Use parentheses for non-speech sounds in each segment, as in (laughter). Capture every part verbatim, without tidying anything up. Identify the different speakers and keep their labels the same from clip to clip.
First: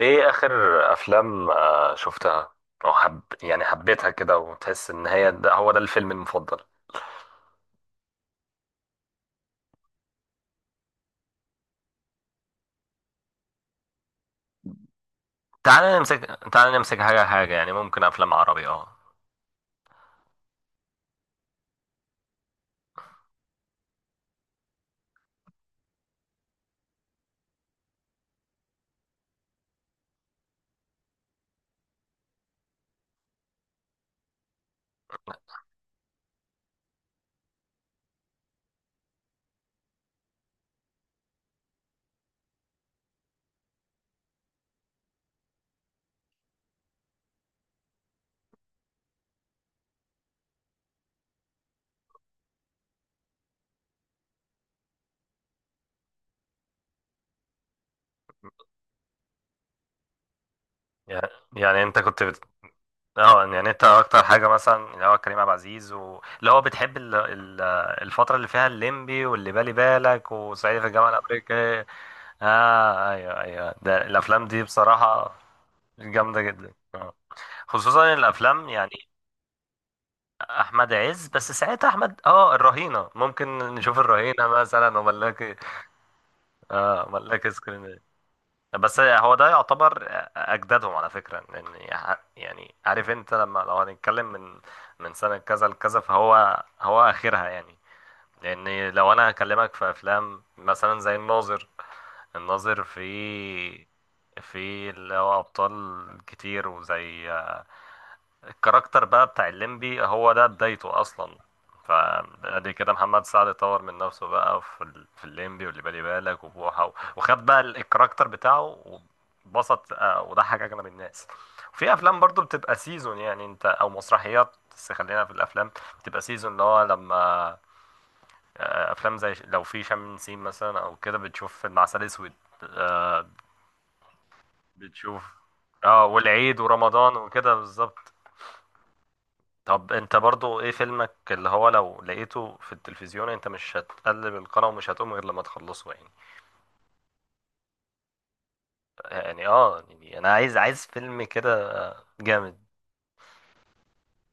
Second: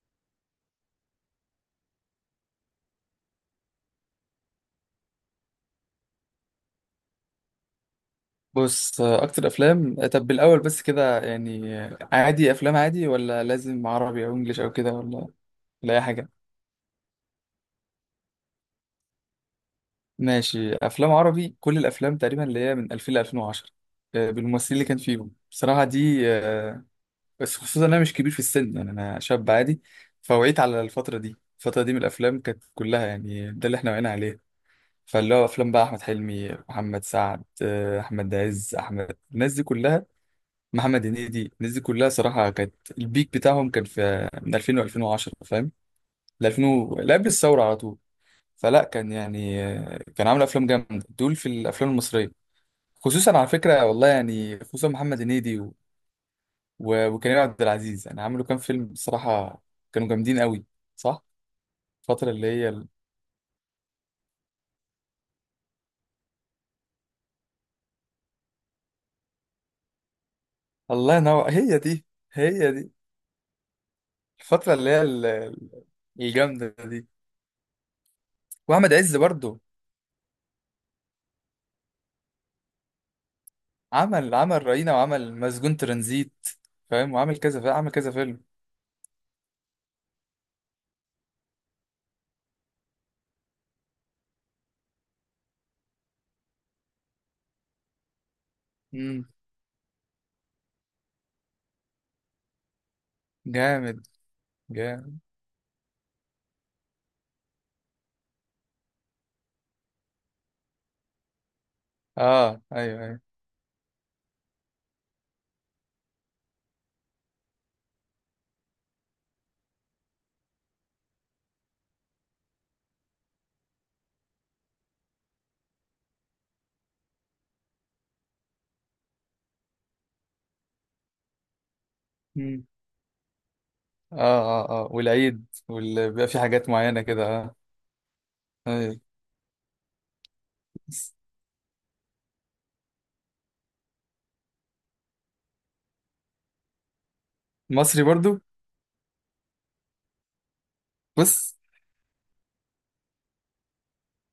Speaker 1: ايه اخر افلام آه، شفتها او حب، يعني حبيتها كده وتحس ان هي ده هو ده الفيلم المفضل؟
Speaker 2: بص، اكتر افلام، طب بالاول بس كده يعني عادي، افلام عادي ولا لازم عربي او انجليش او كده ولا ولا
Speaker 1: تعال
Speaker 2: اي
Speaker 1: نمسك
Speaker 2: حاجه؟
Speaker 1: تعال نمسك حاجه حاجه، يعني ممكن افلام عربي. اه،
Speaker 2: ماشي، افلام عربي. كل الافلام تقريبا اللي هي من ألفين ل ألفين وعشرة آه، بالممثلين اللي كان فيهم بصراحه دي، آه، بس خصوصا انا مش كبير في السن، يعني انا شاب عادي. فوعيت على الفتره دي، الفتره دي من الافلام كانت كلها، يعني ده اللي احنا وعينا عليه. فاللي هو افلام بقى احمد حلمي، محمد سعد، آه، احمد عز، احمد، الناس دي كلها، محمد هنيدي، الناس دي كلها صراحة كانت البيك بتاعهم كان في من ألفين و2010، فاهم، ل ألفين و- لا، قبل الثورة على طول. فلا، كان يعني آه، كان عامل أفلام جامدة دول في الأفلام المصرية، خصوصا على فكرة، والله يعني، خصوصا محمد هنيدي و- و- وكريم عبد العزيز. يعني عملوا كام فيلم بصراحة كانوا جامدين قوي، صح.
Speaker 1: يعني يعني انت كنت
Speaker 2: الفترة
Speaker 1: بت...
Speaker 2: اللي هي ال...
Speaker 1: اه، يعني انت اكتر حاجه مثلا اللي هو كريم عبد العزيز و... اللي هو بتحب ال... ال... الفتره اللي فيها الليمبي واللي بالي بالك وصعيدي في الجامعه
Speaker 2: الله ينور، هي
Speaker 1: الامريكيه.
Speaker 2: دي، هي دي
Speaker 1: اه ايوه ايوه، ده الافلام دي
Speaker 2: الفترة اللي هي
Speaker 1: بصراحه
Speaker 2: ال-
Speaker 1: جامده جدا
Speaker 2: الجامدة دي.
Speaker 1: آه. خصوصا الافلام يعني.
Speaker 2: وأحمد عز برضه،
Speaker 1: احمد عز، بس ساعتها احمد اه الرهينه، ممكن نشوف
Speaker 2: عمل
Speaker 1: الرهينه
Speaker 2: عمل رهينة
Speaker 1: مثلا
Speaker 2: وعمل
Speaker 1: وملاك.
Speaker 2: مسجون ترانزيت،
Speaker 1: اه،
Speaker 2: فاهم، وعمل
Speaker 1: ملاك
Speaker 2: كذا فيلم، عمل
Speaker 1: سكرين.
Speaker 2: كذا فيلم.
Speaker 1: بس هو ده يعتبر اجدادهم على فكره، لان يع- يعني عارف انت لما لو هنتكلم من من سنه كذا لكذا، فهو هو اخرها يعني. لان لو
Speaker 2: امم.
Speaker 1: انا هكلمك في افلام مثلا زي الناظر، الناظر في
Speaker 2: جامد،
Speaker 1: في اللي
Speaker 2: جامد.
Speaker 1: هو ابطال كتير، وزي آه، الكاركتر بقى بتاع الليمبي، هو ده بدايته اصلا.
Speaker 2: اه،
Speaker 1: فادي كده
Speaker 2: ايوه، ايوه.
Speaker 1: محمد سعد طور من نفسه بقى في ال- في الليمبي واللي بالي بالك وبوحه و- وخد بقى ال- الكاركتر بتاعه. وبسط آه، وضحك اغلب الناس. في افلام برضو بتبقى سيزون، يعني انت او مسرحيات، بس خلينا في الافلام. بتبقى سيزون اللي هو لما آه، افلام زي ش- لو في شم نسيم مثلا او كده، بتشوف فيلم عسل اسود.
Speaker 2: امم.
Speaker 1: آه،
Speaker 2: اه اه اه،
Speaker 1: بتشوف،
Speaker 2: والعيد
Speaker 1: اه،
Speaker 2: وال- بيبقى في
Speaker 1: والعيد
Speaker 2: حاجات معينة
Speaker 1: ورمضان
Speaker 2: كده،
Speaker 1: وكده
Speaker 2: اه.
Speaker 1: بالظبط.
Speaker 2: أيوة.
Speaker 1: طب انت برضو ايه فيلمك اللي هو لو لقيته في التلفزيون انت مش هتقلب القناة ومش هتقوم غير لما تخلصه يعني؟
Speaker 2: مصري برضو.
Speaker 1: يعني اه، يعني انا عايز عايز فيلم
Speaker 2: بص،
Speaker 1: كده جامد.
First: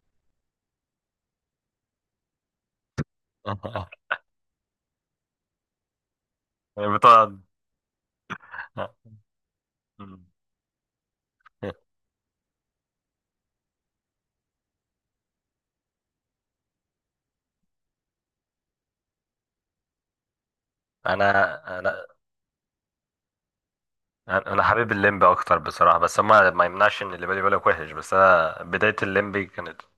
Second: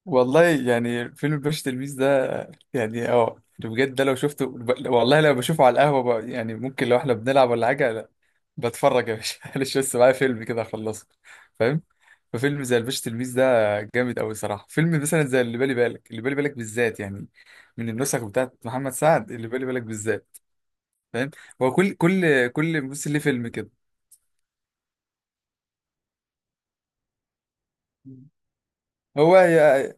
Speaker 2: والله يعني فيلم الباشا تلميذ ده، يعني اه، بجد ده
Speaker 1: (laughs)
Speaker 2: لو شفته، ب- والله لو بشوفه على القهوة بقى، يعني ممكن
Speaker 1: يعني
Speaker 2: لو احنا
Speaker 1: بتقعد.
Speaker 2: بنلعب ولا حاجة، لا، بتفرج يا باشا. (laughs) معلش، بس معايا
Speaker 1: انا
Speaker 2: فيلم كده اخلصه، فاهم. ففيلم زي الباشا تلميذ ده جامد قوي صراحة. فيلم مثلا زي اللي بالي بالك، اللي بالي بالك بالذات يعني، من النسخ بتاعت محمد سعد، اللي بالي بالك بالذات، فاهم. هو كل
Speaker 1: انا
Speaker 2: كل كل ممثل ليه فيلم كده.
Speaker 1: انا حابب الليمبي اكتر بصراحة، بس ما ما يمنعش ان اللي بالي بالك وحش، بس انا بداية
Speaker 2: هو
Speaker 1: الليمبي كانت
Speaker 2: هي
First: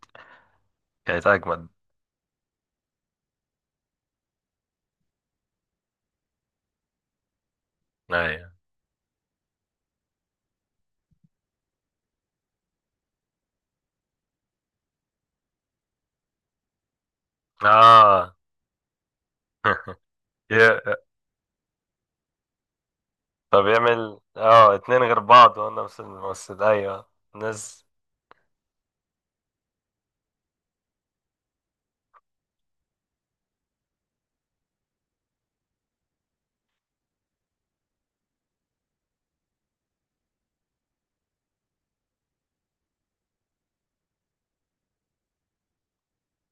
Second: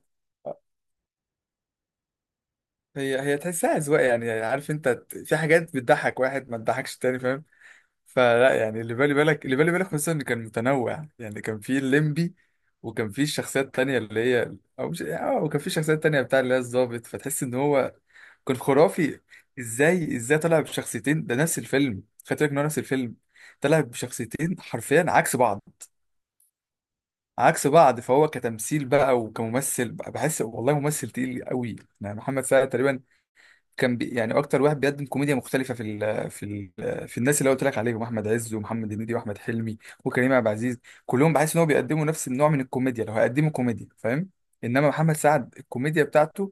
Speaker 1: كانت اجمد.
Speaker 2: هي هي تحسها أذواق، يعني عارف انت، ت- في حاجات بتضحك واحد ما تضحكش التاني، فاهم.
Speaker 1: ايوه
Speaker 2: فلا، يعني اللي بالي بالك، اللي بالي بالك خصوصا ان كان متنوع، يعني كان في الليمبي وكان في الشخصيات تانية اللي هي، او مش، اه، وكان في شخصيات تانية بتاع اللي هي الضابط، فتحس ان هو
Speaker 1: اه.
Speaker 2: كان خرافي. ازاي ازاي
Speaker 1: (laughs)
Speaker 2: طلع
Speaker 1: ي-
Speaker 2: بشخصيتين ده نفس الفيلم؟ خدت بالك ان هو نفس الفيلم؟
Speaker 1: طب
Speaker 2: طلع
Speaker 1: يعمل
Speaker 2: بشخصيتين
Speaker 1: اه اتنين
Speaker 2: حرفيا
Speaker 1: غير
Speaker 2: عكس
Speaker 1: بعض
Speaker 2: بعض،
Speaker 1: وانا نفس الممثل. ايوه
Speaker 2: عكس
Speaker 1: ناس.
Speaker 2: بعض. فهو كتمثيل بقى وكممثل بقى بحس، والله، ممثل تقيل قوي، يعني محمد سعد تقريبا كان بي، يعني اكتر واحد بيقدم كوميديا مختلفه في ال في ال في الناس اللي قلت لك عليهم: احمد عز ومحمد هنيدي واحمد حلمي وكريم عبد العزيز، كلهم بحس ان هو بيقدموا نفس النوع من الكوميديا، لو هيقدموا كوميديا، فاهم. انما محمد سعد الكوميديا بتاعته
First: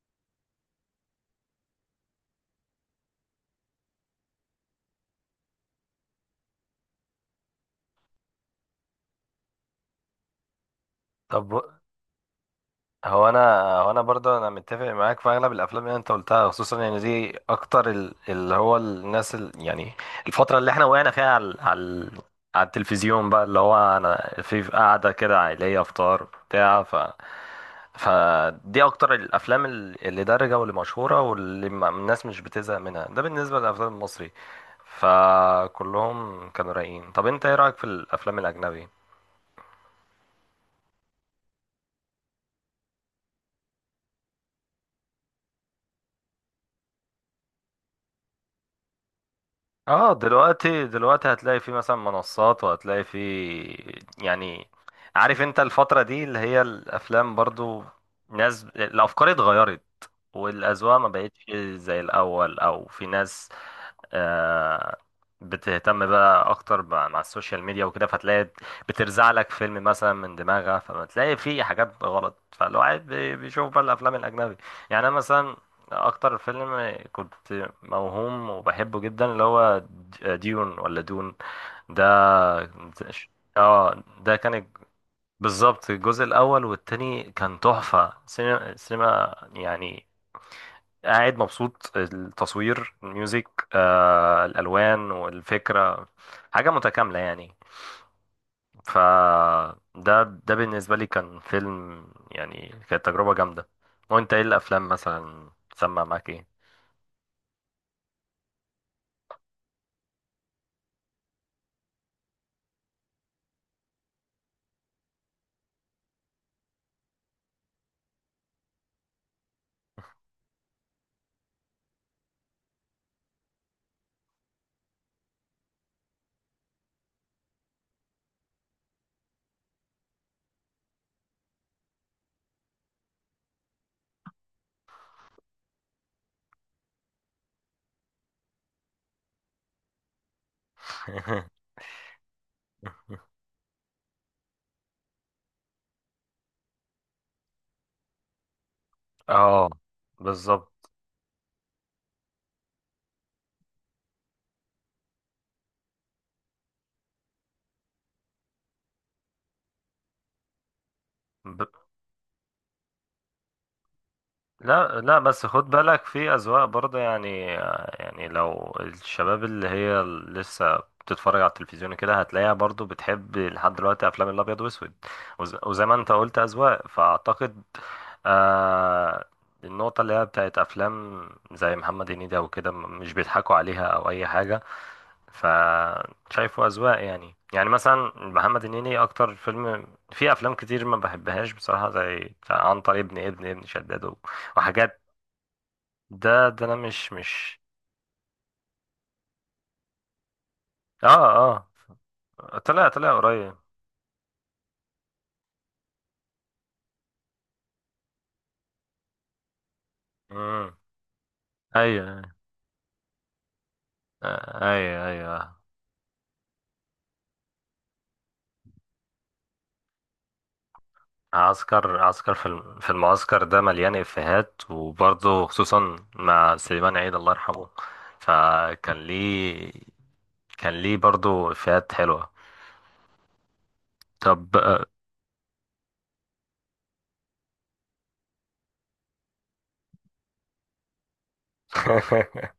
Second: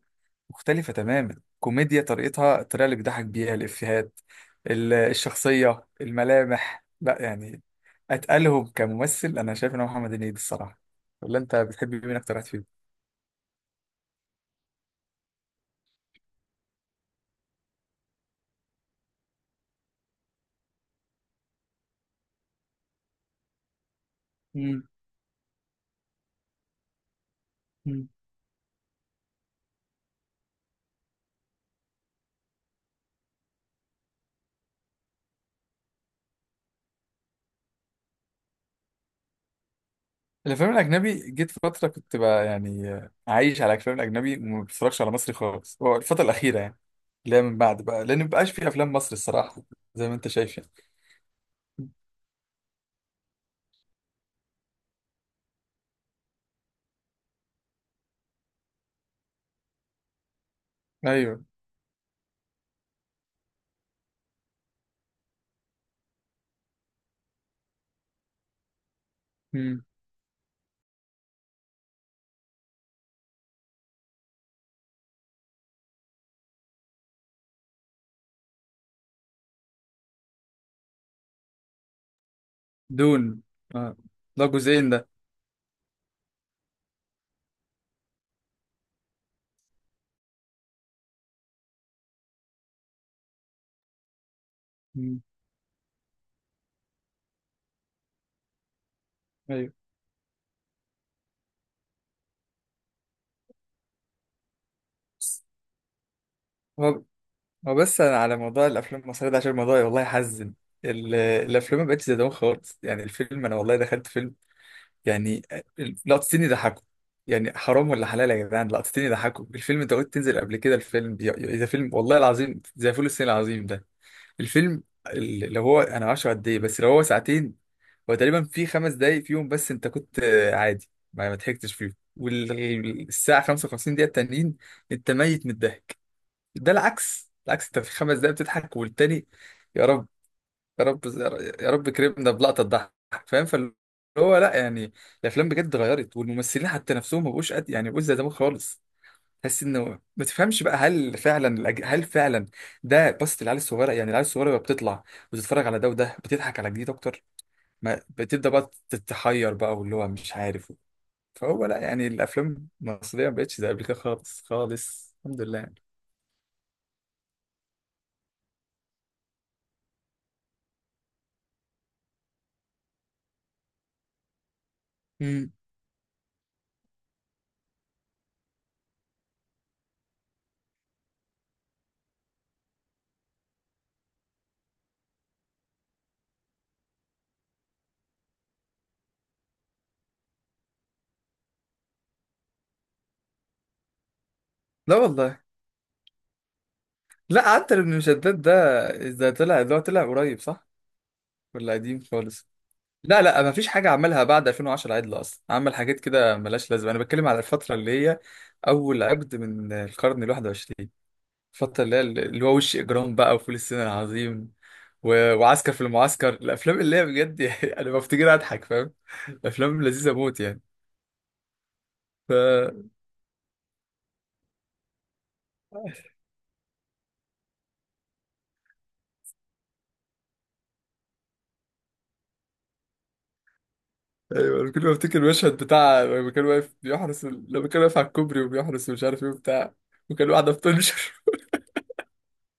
Speaker 2: مختلفه تماما، كوميديا طريقتها، الطريقه اللي بيضحك بيها، الافيهات، ال- الشخصيه، الملامح، لا يعني، اتقلهم كممثل. انا شايف ان هو محمد هنيدي الصراحه. ولا
Speaker 1: طب
Speaker 2: انت بتحب مين اكتر واحد
Speaker 1: هو انا هو انا برضه انا متفق معاك في اغلب الافلام اللي انت قلتها، خصوصا يعني دي اكتر ال- اللي هو الناس ال- يعني الفتره اللي احنا وقعنا فيها على على على التلفزيون بقى، اللي هو انا في في
Speaker 2: فيهم؟
Speaker 1: قعده كده عائليه افطار بتاع ف فدي اكتر الافلام ال- اللي دارجه واللي مشهوره واللي ما- الناس مش بتزهق منها، ده بالنسبه للافلام المصري. فكلهم كانوا رايقين. طب انت ايه رايك في الافلام الاجنبي؟
Speaker 2: الافلام الاجنبي، جيت فتره كنت بقى يعني عايش على الافلام الاجنبي وما بتفرجش على مصري خالص، هو الفتره الاخيره، يعني اللي هي من بعد بقى، لان مبقاش في افلام مصري الصراحه، زي
Speaker 1: اه
Speaker 2: ما انت شايف يعني.
Speaker 1: دلوقتي دلوقتي هتلاقي في مثلا منصات، وهتلاقي في يعني، عارف انت الفترة دي اللي هي الافلام برضو، ناس الافكار اتغيرت والاذواق ما
Speaker 2: ايوه.
Speaker 1: بقتش زي الاول، او في ناس آه، بتهتم بقى اكتر بقى مع السوشيال ميديا وكده، فتلاقي بترزع لك فيلم
Speaker 2: امم.
Speaker 1: مثلا من دماغها، فبتلاقي فيه حاجات غلط، فالواحد بي- بيشوف بقى الافلام الاجنبي. يعني انا مثلا اكتر فيلم كنت موهوم وبحبه جدا، اللي هو د- آه، ديون ولا دون ده.
Speaker 2: دون. اه،
Speaker 1: اه ده
Speaker 2: ده
Speaker 1: كان
Speaker 2: جزئين ده.
Speaker 1: بالظبط. الجزء الاول والتاني كان تحفة، سينما سينما يعني. قاعد مبسوط، التصوير، الميوزك، آه، الالوان
Speaker 2: امم.
Speaker 1: والفكره، حاجه متكامله يعني.
Speaker 2: ايوه.
Speaker 1: فده ده ده بالنسبه لي كان فيلم، يعني كانت تجربه جامده. وانت ايه الافلام مثلا سمع معاك ايه؟
Speaker 2: هو هو بس أنا على موضوع الافلام المصريه ده، عشان الموضوع والله يحزن. ال- الافلام ما بقتش زي زمان خالص، يعني الفيلم، انا والله دخلت فيلم يعني لقطتين يضحكوا، يعني حرام ولا حلال يا جدعان، لقطتين يضحكوا الفيلم؟ انت قلت تنزل قبل كده الفيلم، بي- ده فيلم والله العظيم زي فول الصين العظيم، ده الفيلم ال- لو هو، انا معرفش قد ايه، بس لو هو ساعتين، هو تقريبا في خمس دقايق فيهم بس انت كنت آه، عادي، ما ما ضحكتش فيهم، والساعة خمسة وخمسين دقيقة التانيين انت ميت من الضحك. ده العكس، العكس، انت في خمس دقايق بتضحك والتاني، يا رب، يا رب،
Speaker 1: (laughs)
Speaker 2: يا رب كرمنا بلقطه تضحك، فاهم. فاللي هو لا يعني، الافلام بجد اتغيرت، والممثلين حتى نفسهم ما بقوش قد، يعني ما بقوش زي زمان خالص. تحس
Speaker 1: اه
Speaker 2: انه ما تفهمش
Speaker 1: بالظبط.
Speaker 2: بقى، هل فعلا الأج- هل فعلا ده؟ بصت العيال الصغيره، يعني العيال الصغيره بقى بتطلع وتتفرج على ده وده، بتضحك على جديد اكتر، ما بتبدا بقى تتحير بقى واللي هو مش عارف. فهو لا يعني، الافلام المصريه ما بقتش زي قبل كده خالص
Speaker 1: لا
Speaker 2: خالص،
Speaker 1: لا،
Speaker 2: الحمد
Speaker 1: بس
Speaker 2: لله
Speaker 1: خد
Speaker 2: يعني.
Speaker 1: بالك في أذواق برضه يعني. يعني لو الشباب اللي هي لسه بتتفرج على التلفزيون كده، هتلاقيها برضه بتحب لحد دلوقتي أفلام الأبيض وأسود.
Speaker 2: مم.
Speaker 1: وز- وزي ما أنت قلت أذواق، فأعتقد آه النقطة اللي هي بتاعت أفلام زي محمد هنيدي أو كده، م- مش بيضحكوا عليها أو أي حاجة، فشايفه أذواق يعني. يعني مثلا محمد هنيدي، أكتر فيلم في أفلام كتير ما بحبهاش بصراحة زي بتاع عنتر ابن ابن ابن شداد
Speaker 2: لا
Speaker 1: وحاجات.
Speaker 2: والله.
Speaker 1: ده ده انا مش
Speaker 2: لا،
Speaker 1: مش
Speaker 2: حتى ابن مشداد ده ده طلع، اللي هو طلع قريب صح؟
Speaker 1: اه اه.
Speaker 2: ولا قديم خالص؟
Speaker 1: طلع طلع
Speaker 2: لا لا، ما
Speaker 1: قريب.
Speaker 2: فيش حاجة عملها بعد ألفين وعشرة عدل أصلا، عمل حاجات كده ملهاش لازمة. أنا بتكلم على الفترة اللي هي أول عقد من القرن الواحد
Speaker 1: امم.
Speaker 2: وعشرين، الفترة اللي هي
Speaker 1: ايوه
Speaker 2: اللي هو وش إجرام بقى وفول الصين العظيم
Speaker 1: آه، ايوه
Speaker 2: و...
Speaker 1: ايوه.
Speaker 2: وعسكر في المعسكر، الأفلام اللي هي بجد (laughs) يعني أنا بفتكرها أضحك، فاهم، أفلام لذيذة موت يعني.
Speaker 1: عسكر
Speaker 2: ف
Speaker 1: عسكر في الم- في
Speaker 2: (laughs)
Speaker 1: المعسكر ده مليان افيهات، وبرضه خصوصا مع سليمان عيد الله يرحمه، فكان ليه كان ليه برضه افيهات حلوة. طب
Speaker 2: أيوة، أنا كل
Speaker 1: آه،
Speaker 2: ما أفتكر المشهد بتاع لما كان واقف بيحرس، لما كان واقف على الكوبري وبيحرس ومش عارف إيه وبتاع، وكان واحدة بتنشر.
Speaker 1: (laughs)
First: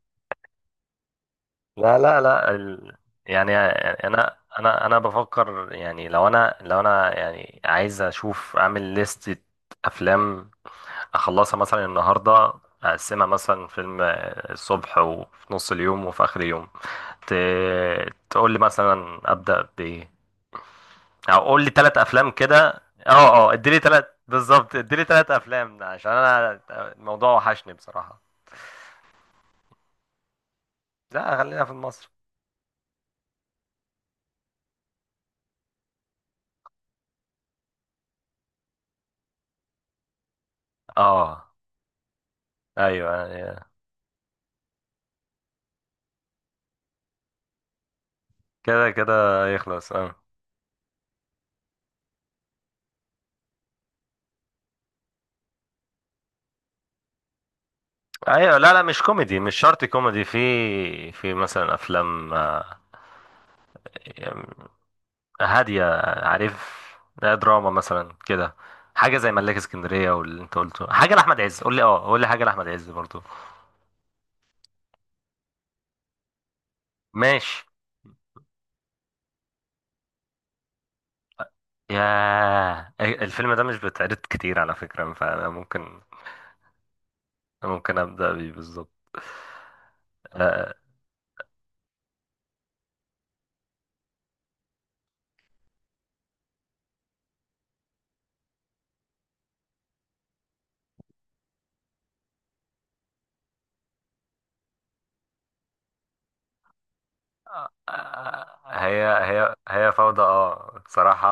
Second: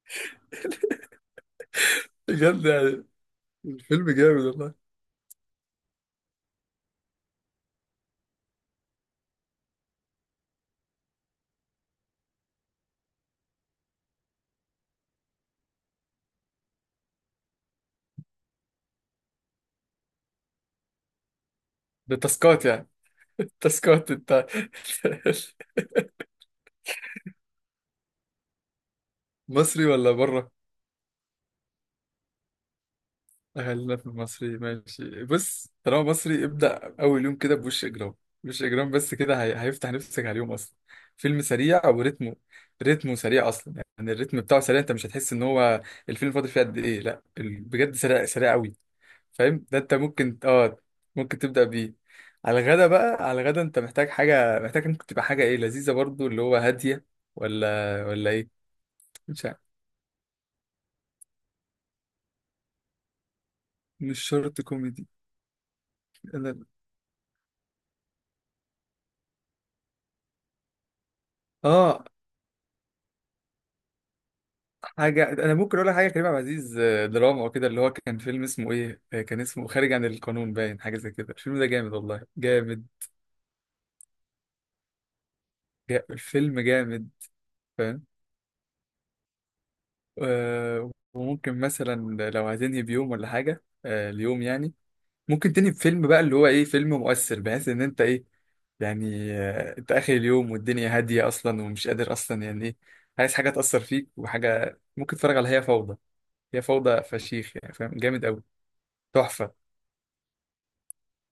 Speaker 1: لا
Speaker 2: (laughs)
Speaker 1: لا لا
Speaker 2: بجد
Speaker 1: ال...
Speaker 2: يعني،
Speaker 1: يعني
Speaker 2: الفيلم
Speaker 1: انا
Speaker 2: جامد والله.
Speaker 1: انا انا بفكر، يعني لو انا لو انا يعني عايز اشوف اعمل لستة افلام اخلصها مثلا النهارده. اقسمها مثلا فيلم الصبح، وفي نص اليوم، وفي اخر اليوم. ت... تقول لي مثلا ابدا بايه، او قول لي ثلاث
Speaker 2: ده
Speaker 1: افلام
Speaker 2: تاسكات
Speaker 1: كده.
Speaker 2: يعني؟
Speaker 1: اه اه، اديلي ثلاث
Speaker 2: تاسكات انت؟
Speaker 1: بالظبط، اديلي ثلاث افلام عشان انا الموضوع وحشني بصراحه.
Speaker 2: مصري ولا بره؟
Speaker 1: لا، خلينا في مصر.
Speaker 2: خلينا في المصري، ماشي. بص، طالما مصري، ابدأ أول يوم كده بوش إجرام. وش إجرام بس كده، هي... هيفتح نفسك على اليوم أصلا، فيلم
Speaker 1: اه،
Speaker 2: سريع وريتمه، ريتمه
Speaker 1: ايوه
Speaker 2: سريع
Speaker 1: أيوة.
Speaker 2: أصلا، يعني الريتم بتاعه سريع، أنت مش هتحس إن هو الفيلم فاضل فيه قد إيه، لا ال- بجد سريع، سريع أوي،
Speaker 1: كده كده
Speaker 2: فاهم. ده
Speaker 1: يخلص
Speaker 2: أنت
Speaker 1: اه.
Speaker 2: ممكن، آه ممكن تبدأ بيه. على الغدا بقى، على الغدا أنت محتاج حاجة، محتاج ممكن تبقى حاجة إيه، لذيذة برضو، اللي هو هادية، ولا ولا إيه؟
Speaker 1: ايوه. لا لا، مش كوميدي.
Speaker 2: مش
Speaker 1: مش
Speaker 2: عارف.
Speaker 1: شرط كوميدي. في في مثلا افلام
Speaker 2: مش شرط
Speaker 1: آه،
Speaker 2: كوميدي.
Speaker 1: هادية،
Speaker 2: انا
Speaker 1: عارف. لا، دراما مثلا كده، حاجة زي ملاك اسكندرية. واللي انت قلته حاجة لأحمد عز، قول لي،
Speaker 2: اه
Speaker 1: اه، قول لي حاجة لأحمد عز برضو.
Speaker 2: حاجه، انا ممكن اقول لك حاجه كريم عبد العزيز، آه، دراما
Speaker 1: ماشي.
Speaker 2: وكده، اللي هو كان فيلم اسمه ايه، آه، كان اسمه خارج عن القانون باين، حاجه زي كده، الفيلم ده جامد والله، جامد.
Speaker 1: يا الفيلم ده مش بيتعرض كتير على فكرة، فأنا ممكن
Speaker 2: جا... الفيلم جامد،
Speaker 1: ممكن
Speaker 2: فاهم.
Speaker 1: أبدأ بيه بالظبط. آه،
Speaker 2: آه وممكن مثلا، لو هتنهي بيوم ولا حاجه آه اليوم يعني، ممكن تنهي بفيلم بقى اللي هو ايه، فيلم مؤثر بحيث ان انت ايه، يعني آه انت اخر اليوم والدنيا هاديه اصلا، ومش قادر اصلا يعني ايه، عايز حاجه تاثر فيك وحاجه، ممكن تتفرج على هي فوضى. هي فوضى فشيخ يعني، فاهم، جامد قوي،
Speaker 1: هي هي
Speaker 2: تحفه،
Speaker 1: هي فوضى، اه بصراحة.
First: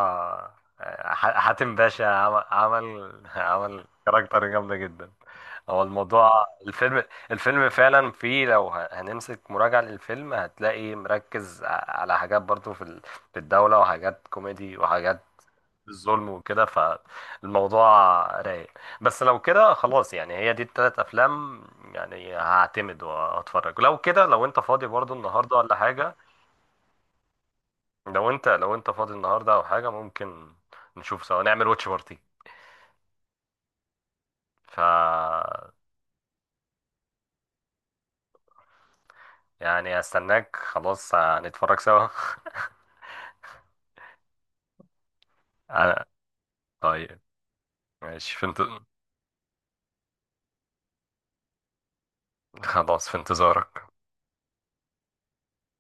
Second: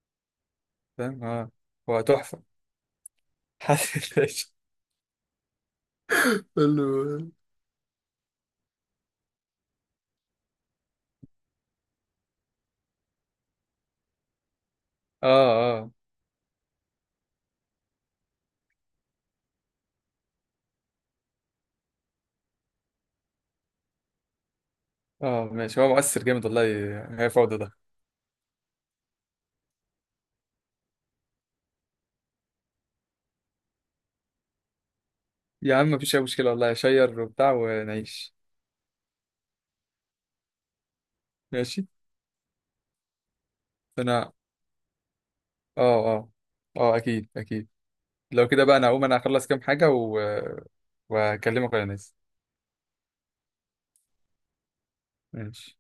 Speaker 1: آه،
Speaker 2: فاهم.
Speaker 1: ح-
Speaker 2: اه،
Speaker 1: حاتم
Speaker 2: هو
Speaker 1: باشا
Speaker 2: تحفه.
Speaker 1: عمل عمل (laughs)
Speaker 2: (laughs)
Speaker 1: عمل
Speaker 2: حسن
Speaker 1: كاركتر
Speaker 2: الباشا،
Speaker 1: جامدة جدا. هو الموضوع الفيلم،
Speaker 2: حلو.
Speaker 1: الفيلم فعلا فيه لو ه- هنمسك مراجعة للفيلم، هتلاقي مركز ع- على حاجات برضو في ال- في الدولة، وحاجات كوميدي، وحاجات
Speaker 2: اه اه
Speaker 1: الظلم وكده، فالموضوع رايق. بس لو كده خلاص، يعني هي دي التلات أفلام، يعني هعتمد وهتفرج. لو كده، لو أنت فاضي برضو
Speaker 2: اه،
Speaker 1: النهاردة ولا
Speaker 2: ماشي. هو
Speaker 1: حاجة،
Speaker 2: مؤثر جامد والله، هي فوضى ده.
Speaker 1: لو انت لو انت فاضي النهارده او حاجه، ممكن نشوف سوا، نعمل واتش بارتي. ف
Speaker 2: يا عم مفيش اي مشكله، والله شير وبتاع ونعيش.
Speaker 1: يعني هستناك، خلاص هنتفرج
Speaker 2: ماشي.
Speaker 1: سوا.
Speaker 2: انا،
Speaker 1: (laughs)
Speaker 2: اه
Speaker 1: آه،
Speaker 2: اه اه،
Speaker 1: طيب
Speaker 2: اكيد اكيد.
Speaker 1: ماشي. في
Speaker 2: لو
Speaker 1: انت...
Speaker 2: كده بقى، انا هقوم، انا اخلص كام حاجه و... وهكلمك وانا نازل.
Speaker 1: خلاص في انتظارك.
Speaker 2: ماشي.